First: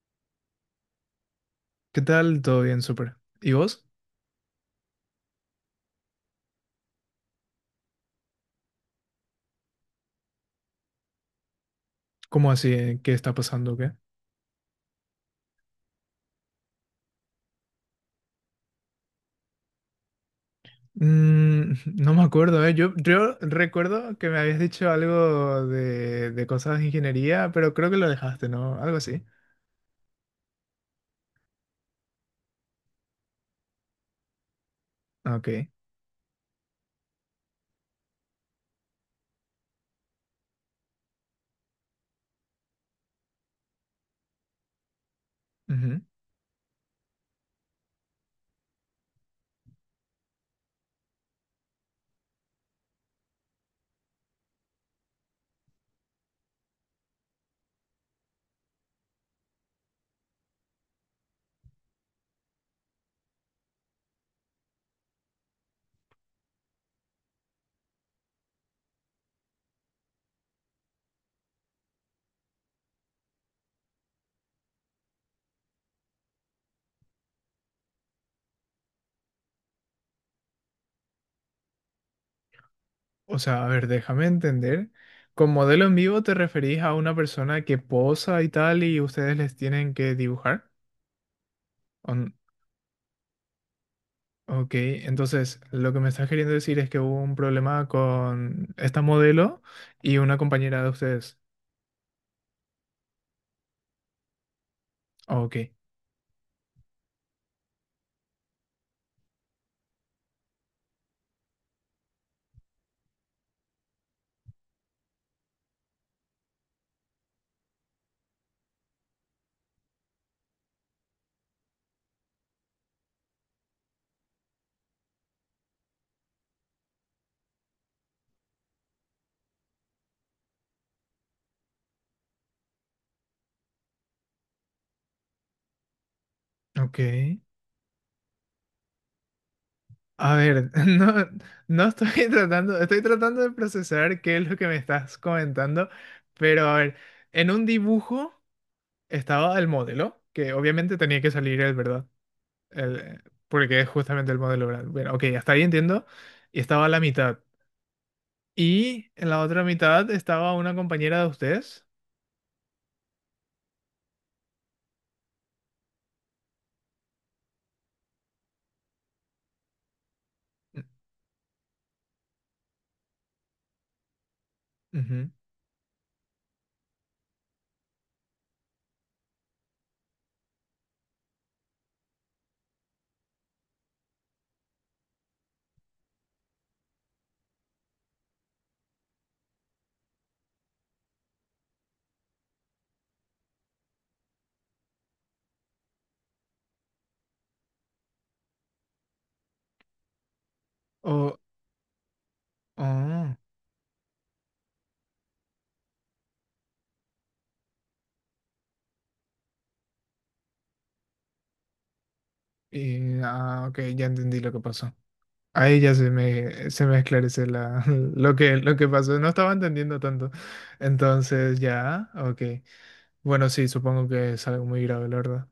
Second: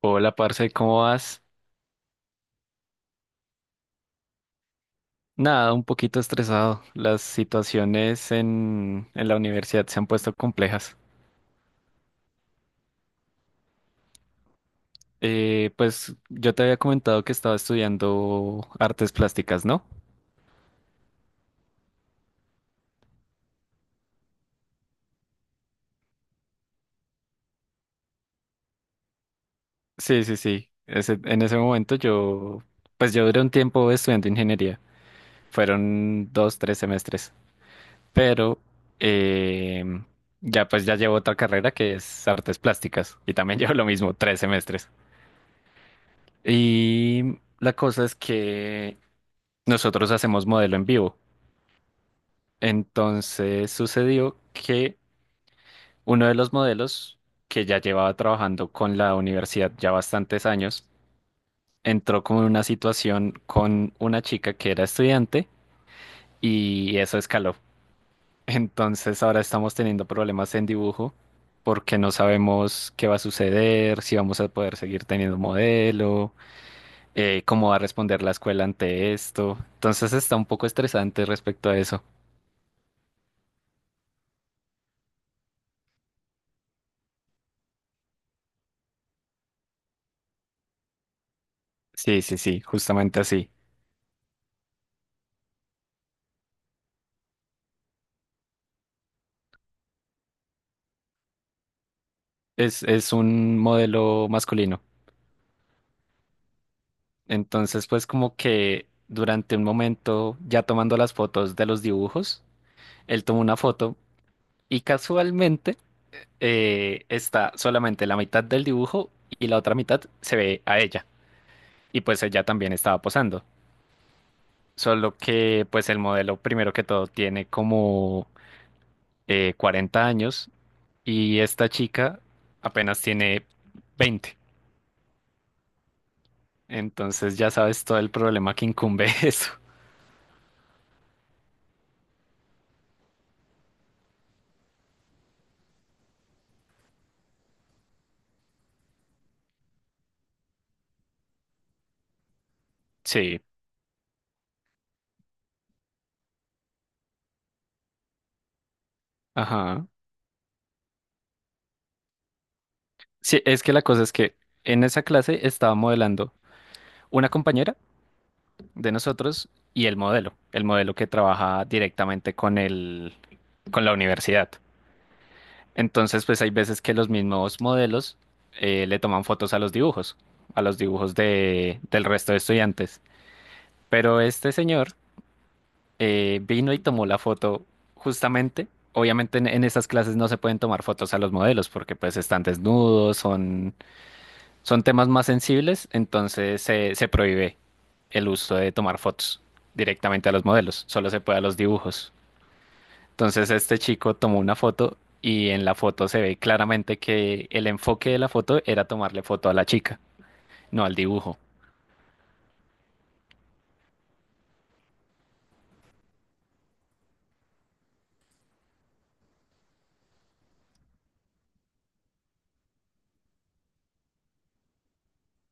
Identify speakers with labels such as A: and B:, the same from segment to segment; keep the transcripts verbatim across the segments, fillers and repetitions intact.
A: Hola, parce, ¿cómo vas?
B: ¿Qué tal? Todo bien, súper. ¿Y vos?
A: Nada, un poquito estresado. Las situaciones en, en la universidad se han puesto complejas.
B: ¿Cómo así? ¿Eh? ¿Qué está pasando? ¿Qué?
A: Eh, pues yo te había comentado que estaba estudiando artes plásticas, ¿no?
B: Mm, no me acuerdo, ¿eh? Yo, yo recuerdo que me habías dicho algo de, de cosas de ingeniería, pero creo que lo dejaste, ¿no? Algo así.
A: Sí, sí, sí. Ese- en ese momento yo, pues yo duré un tiempo estudiando ingeniería.
B: Ah, ok.
A: Fueron dos, tres semestres. Pero eh, ya pues ya llevo otra carrera que es artes plásticas. Y también llevo lo mismo, tres semestres.
B: Ujú.
A: Y la cosa es que nosotros hacemos modelo en vivo. Entonces sucedió que uno de los modelos que ya llevaba trabajando con la universidad ya bastantes años, entró con una situación con una chica que era estudiante y eso escaló. Entonces ahora estamos teniendo problemas en dibujo porque no sabemos qué va a suceder, si vamos a poder seguir teniendo modelo, eh, cómo va a responder la escuela ante esto. Entonces está un poco estresante respecto a eso.
B: O sea, a ver, déjame entender. Con modelo en vivo te referís a una persona que posa y tal y ustedes les tienen que dibujar.
A: Sí,
B: On-
A: sí, sí, justamente así.
B: ok, entonces lo que me estás queriendo decir es que hubo un problema con esta modelo y una compañera de ustedes.
A: es, es un modelo masculino.
B: Ok.
A: Entonces, pues como que durante un momento, ya tomando las fotos de los dibujos, él tomó una foto y casualmente eh, está solamente la mitad del dibujo y la otra mitad se ve a ella. Y pues ella también estaba posando. Solo que pues el modelo, primero que todo, tiene como eh, cuarenta años y esta chica apenas tiene veinte.
B: Ok.
A: Entonces ya sabes todo el problema que incumbe eso.
B: A ver, no, no estoy tratando, estoy tratando de procesar qué es lo que me estás comentando, pero a ver, en un dibujo estaba el modelo, que obviamente tenía que salir, el, verdad, el,
A: Sí,
B: porque es justamente el modelo, ¿verdad? Bueno, ok, hasta ahí entiendo, y estaba a la mitad. Y en la otra
A: ajá.
B: mitad estaba una compañera de ustedes.
A: Sí, es que la cosa es que en esa clase estaba modelando una compañera de nosotros y el modelo, el
B: Mm,
A: modelo que trabaja directamente con el, con la universidad.
B: ujú.
A: Entonces, pues hay veces que los mismos modelos eh, le toman fotos a los dibujos, a los dibujos de, del resto de estudiantes. Pero este señor eh, vino y tomó la foto justamente. Obviamente en, en esas clases no se pueden tomar fotos a los modelos porque pues están desnudos, son son temas más sensibles, entonces se, se prohíbe el uso de tomar fotos directamente a los modelos, solo se
B: O,
A: puede a los dibujos.
B: oh,
A: Entonces este chico tomó una foto y en la foto se ve claramente que el enfoque de la foto era tomarle foto a la chica, no al dibujo.
B: y, ah, ok, ya entendí lo que pasó. Ahí ya se me, se me esclarece la, lo que, lo que pasó. No estaba entendiendo tanto. Entonces, ya, ok. Bueno, sí, supongo que es algo muy grave, la verdad.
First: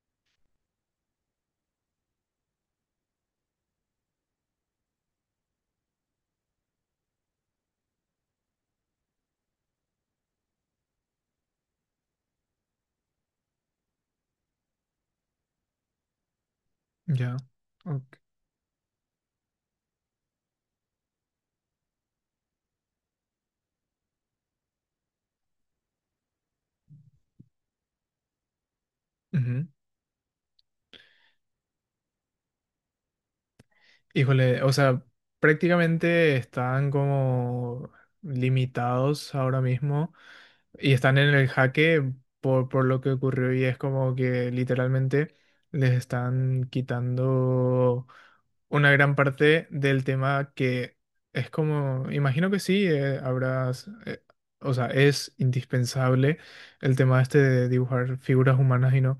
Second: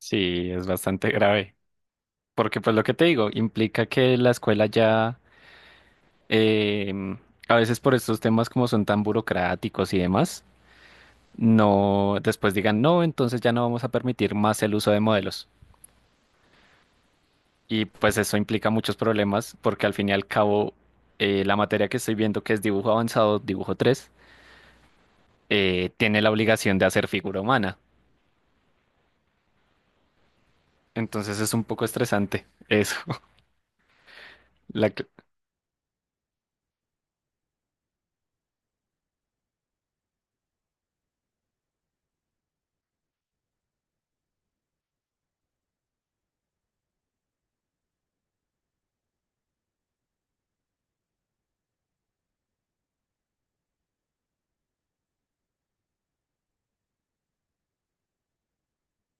A: Sí, es bastante grave, porque pues lo que te digo, implica que la escuela ya, em, a veces por estos temas como son tan burocráticos y demás, no, después digan, no, entonces ya no vamos a permitir más el uso de modelos.
B: Ya.
A: Y
B: Ok.
A: pues eso implica muchos problemas porque al fin y al cabo eh, la materia que estoy viendo que es dibujo avanzado, dibujo tres eh, tiene la obligación de hacer figura humana.
B: Ujú.
A: Entonces es un poco estresante eso.
B: Híjole, o
A: La
B: sea,
A: cl-
B: prácticamente están como limitados ahora mismo y están en el jaque por, por lo que ocurrió, y es como que literalmente les están quitando una gran parte del tema, que es como, imagino que sí, eh, habrás, eh, o sea, es indispensable el tema este de dibujar figuras humanas, y no.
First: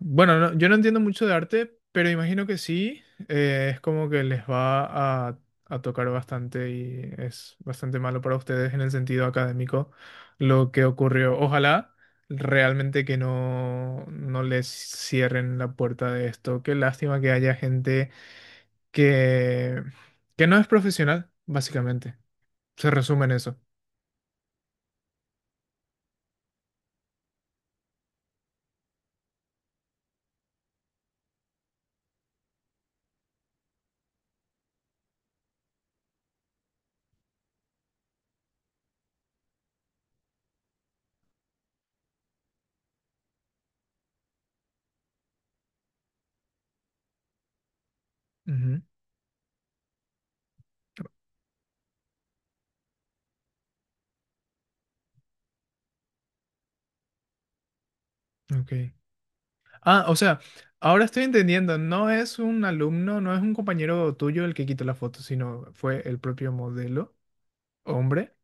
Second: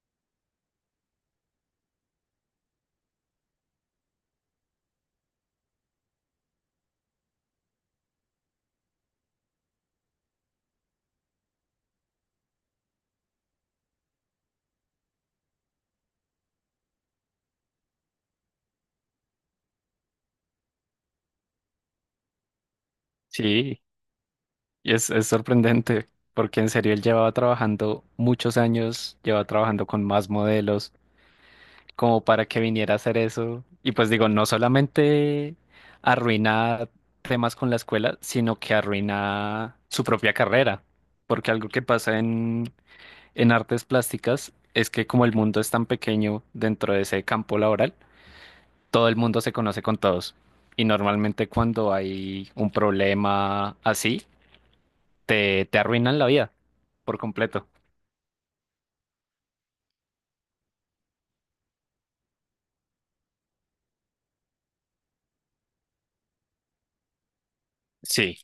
B: Bueno, no- yo no entiendo mucho de arte, pero imagino que sí. eh, es como que les va a, a tocar bastante, y es bastante malo para ustedes en el sentido académico lo que ocurrió. Ojalá realmente que no, no les cierren la puerta de esto. Qué lástima que haya gente que, que no es profesional, básicamente. Se resume en eso.
A: sí, y es, es sorprendente porque en serio él llevaba trabajando muchos años, llevaba trabajando con más modelos como para que viniera a hacer eso. Y pues digo, no solamente arruina temas con la escuela, sino que arruina su propia carrera. Porque algo que pasa en, en artes plásticas es que como el mundo es tan pequeño dentro de ese campo laboral, todo el mundo se conoce con todos. Y normalmente cuando hay un problema así, te, te arruinan la vida por completo.
B: Ujú, ok. Ah, o sea, ahora estoy entendiendo, no es un alumno, no es un compañero tuyo el que quitó la foto, sino fue el propio modelo, hombre.
A: Sí,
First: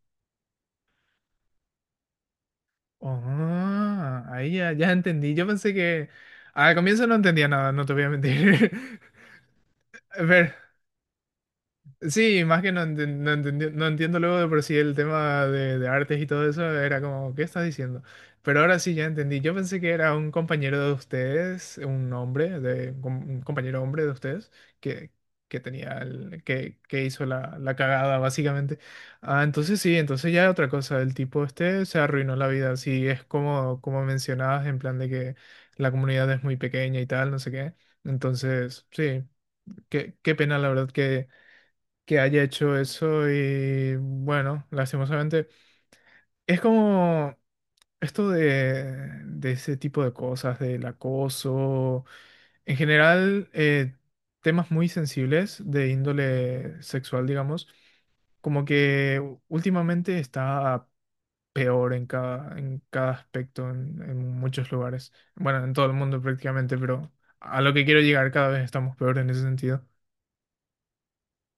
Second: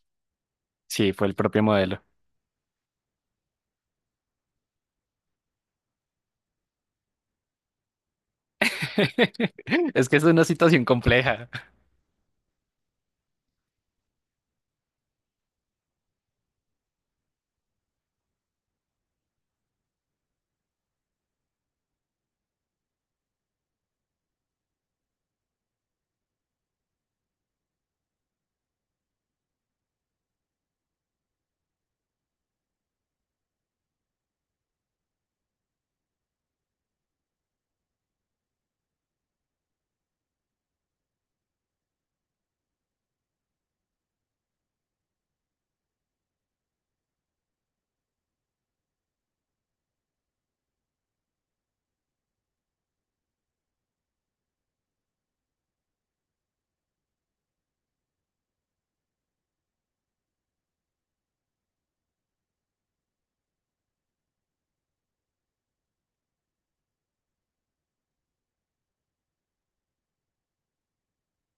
A: sí, fue el propio modelo.
B: Ah, ahí ya, ya entendí. Yo pensé que al comienzo no entendía nada, no te voy a mentir.
A: Es que es una
B: Pero,
A: situación compleja.
B: sí, más que no, enten- no, entendi- no entiendo luego de por sí el tema de, de artes y todo eso, era como, ¿qué estás diciendo? Pero ahora sí ya entendí. Yo pensé que era un compañero de ustedes, un hombre, de, un com- un compañero hombre de ustedes, que, que tenía el- que, que hizo la, la cagada, básicamente. Ah, entonces sí, entonces ya otra cosa. El tipo este se arruinó la vida. Sí, es como, como mencionabas, en plan de que la comunidad es muy pequeña y tal, no sé qué. Entonces, sí, qué, qué pena, la verdad, que haya hecho eso, y bueno, lastimosamente es como esto de, de ese tipo de cosas, del acoso, en general eh, temas muy sensibles de índole sexual, digamos, como que u- últimamente está peor en cada, en cada aspecto, en, en muchos lugares, bueno, en todo el mundo prácticamente, pero a lo que quiero llegar, cada vez estamos peor en ese sentido.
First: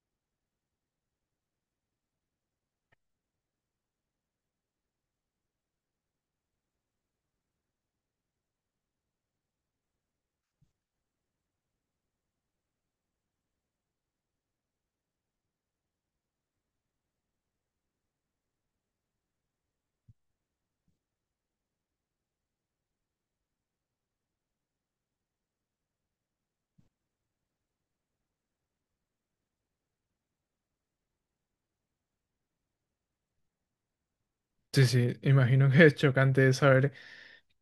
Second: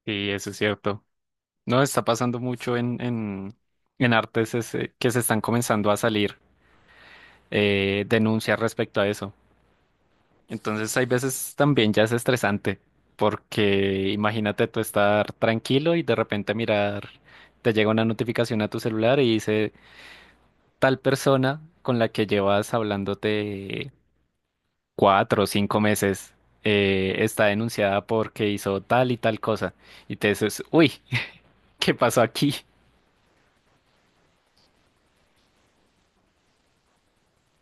A: Sí, eso es cierto. No, está pasando mucho en, en, en artes ese- que se están comenzando a salir eh, denuncias respecto a eso. Entonces, hay veces también ya es estresante, porque imagínate tú estar tranquilo y de repente mirar, te llega una notificación a tu celular y dice tal persona con la que llevas hablándote cuatro o cinco meses eh, está denunciada porque hizo tal y tal cosa. Y te dices, uy, ¿qué pasó aquí?
B: Sí, sí, imagino que es chocante saber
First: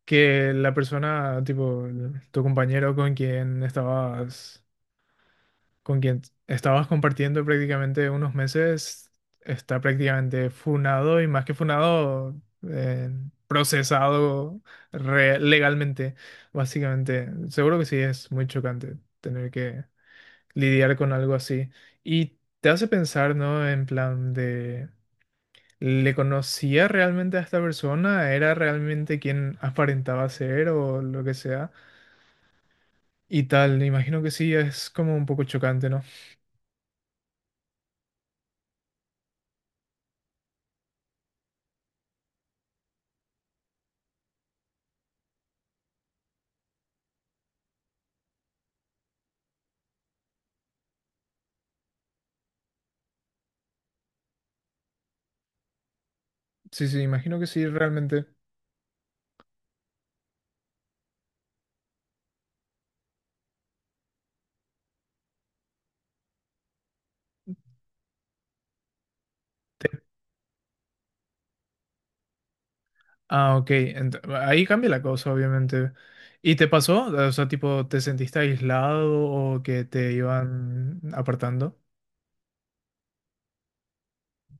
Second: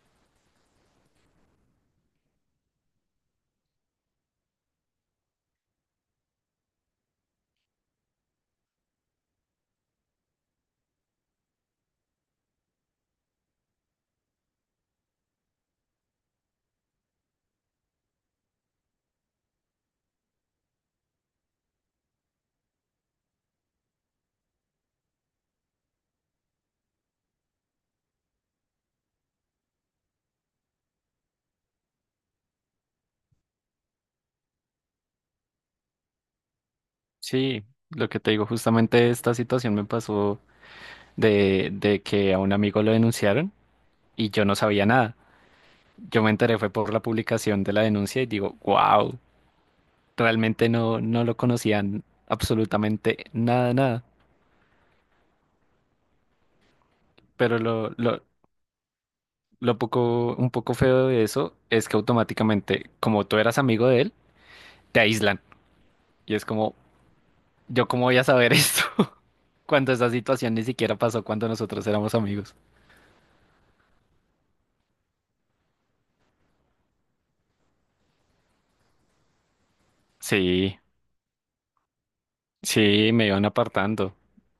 B: que la persona, tipo, tu compañero con quien estabas, con quien estabas compartiendo prácticamente unos meses, está prácticamente funado y más que funado, eh, procesado re- legalmente, básicamente. Seguro que sí es muy chocante tener que lidiar con algo así. Y te hace pensar, ¿no? En plan de... ¿Le conocía realmente a esta persona? ¿Era realmente quien aparentaba ser o lo que sea? Y tal, imagino que sí, es como un poco chocante, ¿no?
A: Sí, lo que te digo, justamente esta situación me pasó de, de que a un amigo lo denunciaron y yo no sabía nada. Yo me enteré fue por la publicación de la denuncia y digo, wow, realmente no, no lo conocían absolutamente nada, nada.
B: Sí, sí, imagino que
A: Pero
B: sí,
A: lo, lo,
B: realmente.
A: lo poco, un poco feo de eso es que automáticamente, como tú eras amigo de él, te aíslan. Y es como, ¿yo cómo voy a saber esto? Cuando esa situación ni siquiera pasó cuando nosotros éramos amigos.
B: Ah, ok, ent- ahí cambia la cosa, obviamente. ¿Y te pasó? O sea, tipo, ¿te sentiste aislado o que te
A: Sí.
B: iban apartando?
A: Sí, me iban apartando.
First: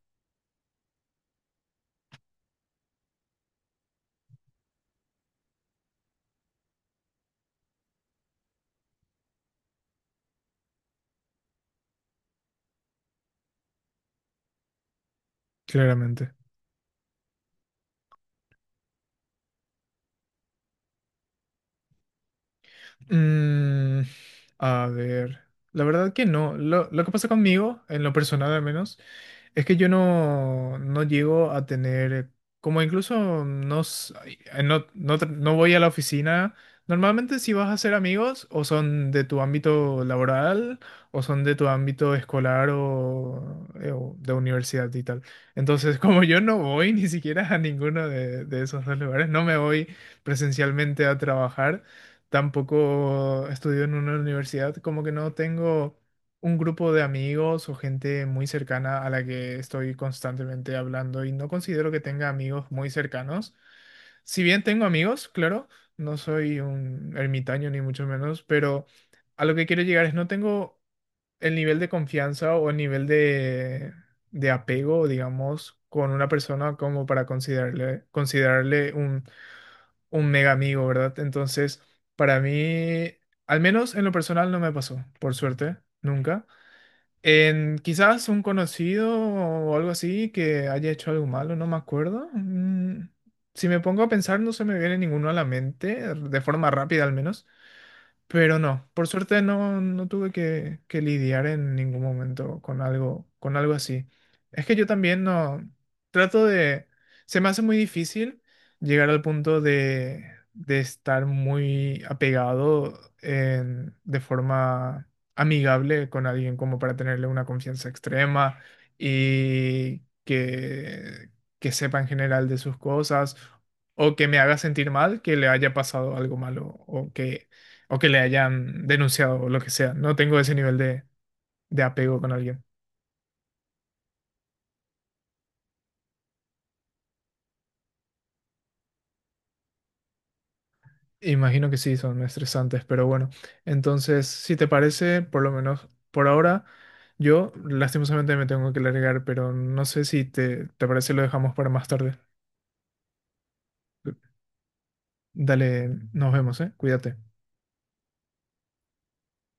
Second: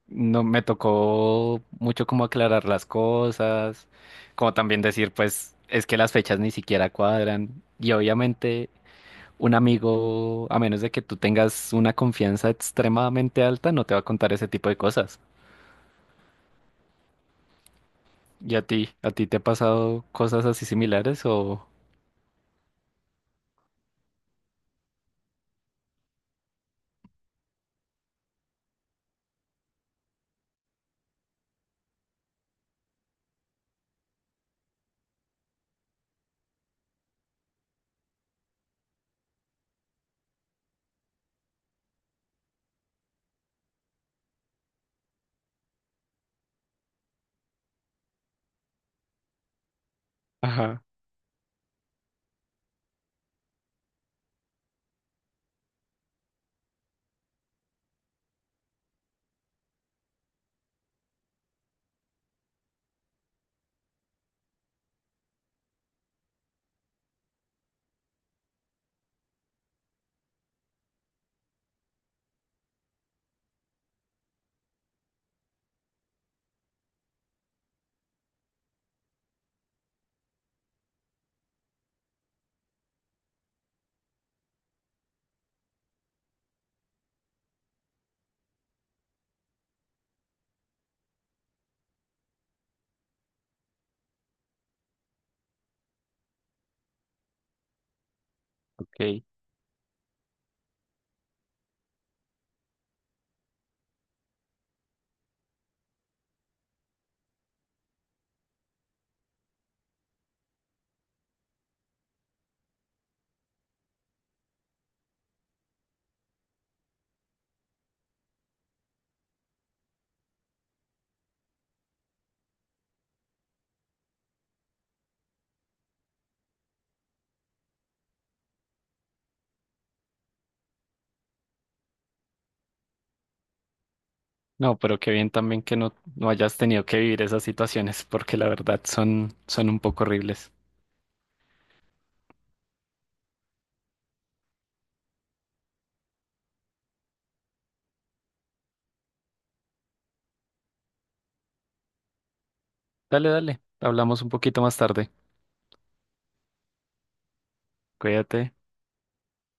A: No me tocó mucho como aclarar las cosas, como también decir, pues, es que las fechas ni siquiera cuadran. Y obviamente un amigo, a menos de que tú tengas una confianza extremadamente alta, no te va a contar ese tipo de cosas.
B: Claramente.
A: ¿Y a ti? ¿A ti te ha pasado cosas así similares o...?
B: Mm, a ver, la verdad que no. Lo, lo que pasa conmigo, en lo personal al menos, es que yo no, no llego a tener, como incluso no, s- ay, eh, no, no, tra- no voy a la oficina. Normalmente si vas a hacer amigos, o son de tu ámbito laboral, o son de tu ámbito escolar o, eh, o de universidad y tal. Entonces, como yo no voy ni siquiera a ninguno de, de esos dos lugares, no me voy
A: Ajá,
B: presencialmente a trabajar, tampoco estudio en una universidad, como que no tengo un grupo de amigos o gente muy cercana a la que estoy constantemente hablando, y no considero que tenga amigos muy cercanos. Si bien tengo amigos, claro, no soy un ermitaño ni mucho menos, pero a lo que quiero llegar es, no tengo el nivel de confianza o el nivel de, de apego, digamos, con una persona como para considerarle, considerarle un un mega amigo, ¿verdad? Entonces, para mí, al menos en lo personal no me pasó, por suerte, nunca. En quizás un conocido o algo así que haya hecho algo malo, no me acuerdo. Mm, si me pongo a pensar, no se me viene ninguno a la mente, de forma rápida al menos. Pero no, por
A: ok.
B: suerte no, no tuve que, que lidiar en ningún momento con algo, con algo así. Es que yo también no trato de, se me hace muy difícil llegar al punto de, de estar muy apegado en- de forma amigable con alguien como para tenerle una confianza extrema y que, que sepa en general de sus cosas o que me haga sentir mal que le haya pasado algo malo o que o que le hayan denunciado o lo que sea. No tengo ese nivel de, de apego con alguien.
A: No, pero qué bien también que no, no hayas tenido que vivir esas situaciones, porque la verdad son, son un poco horribles.
B: Imagino que sí, son estresantes, pero bueno. Entonces, si te parece, por lo menos por ahora, yo lastimosamente me tengo que largar, pero no sé si te, te parece lo dejamos para más tarde.
A: Dale, dale. Hablamos un poquito más tarde.
B: Dale, nos vemos, ¿eh? Cuídate.
A: Cuídate.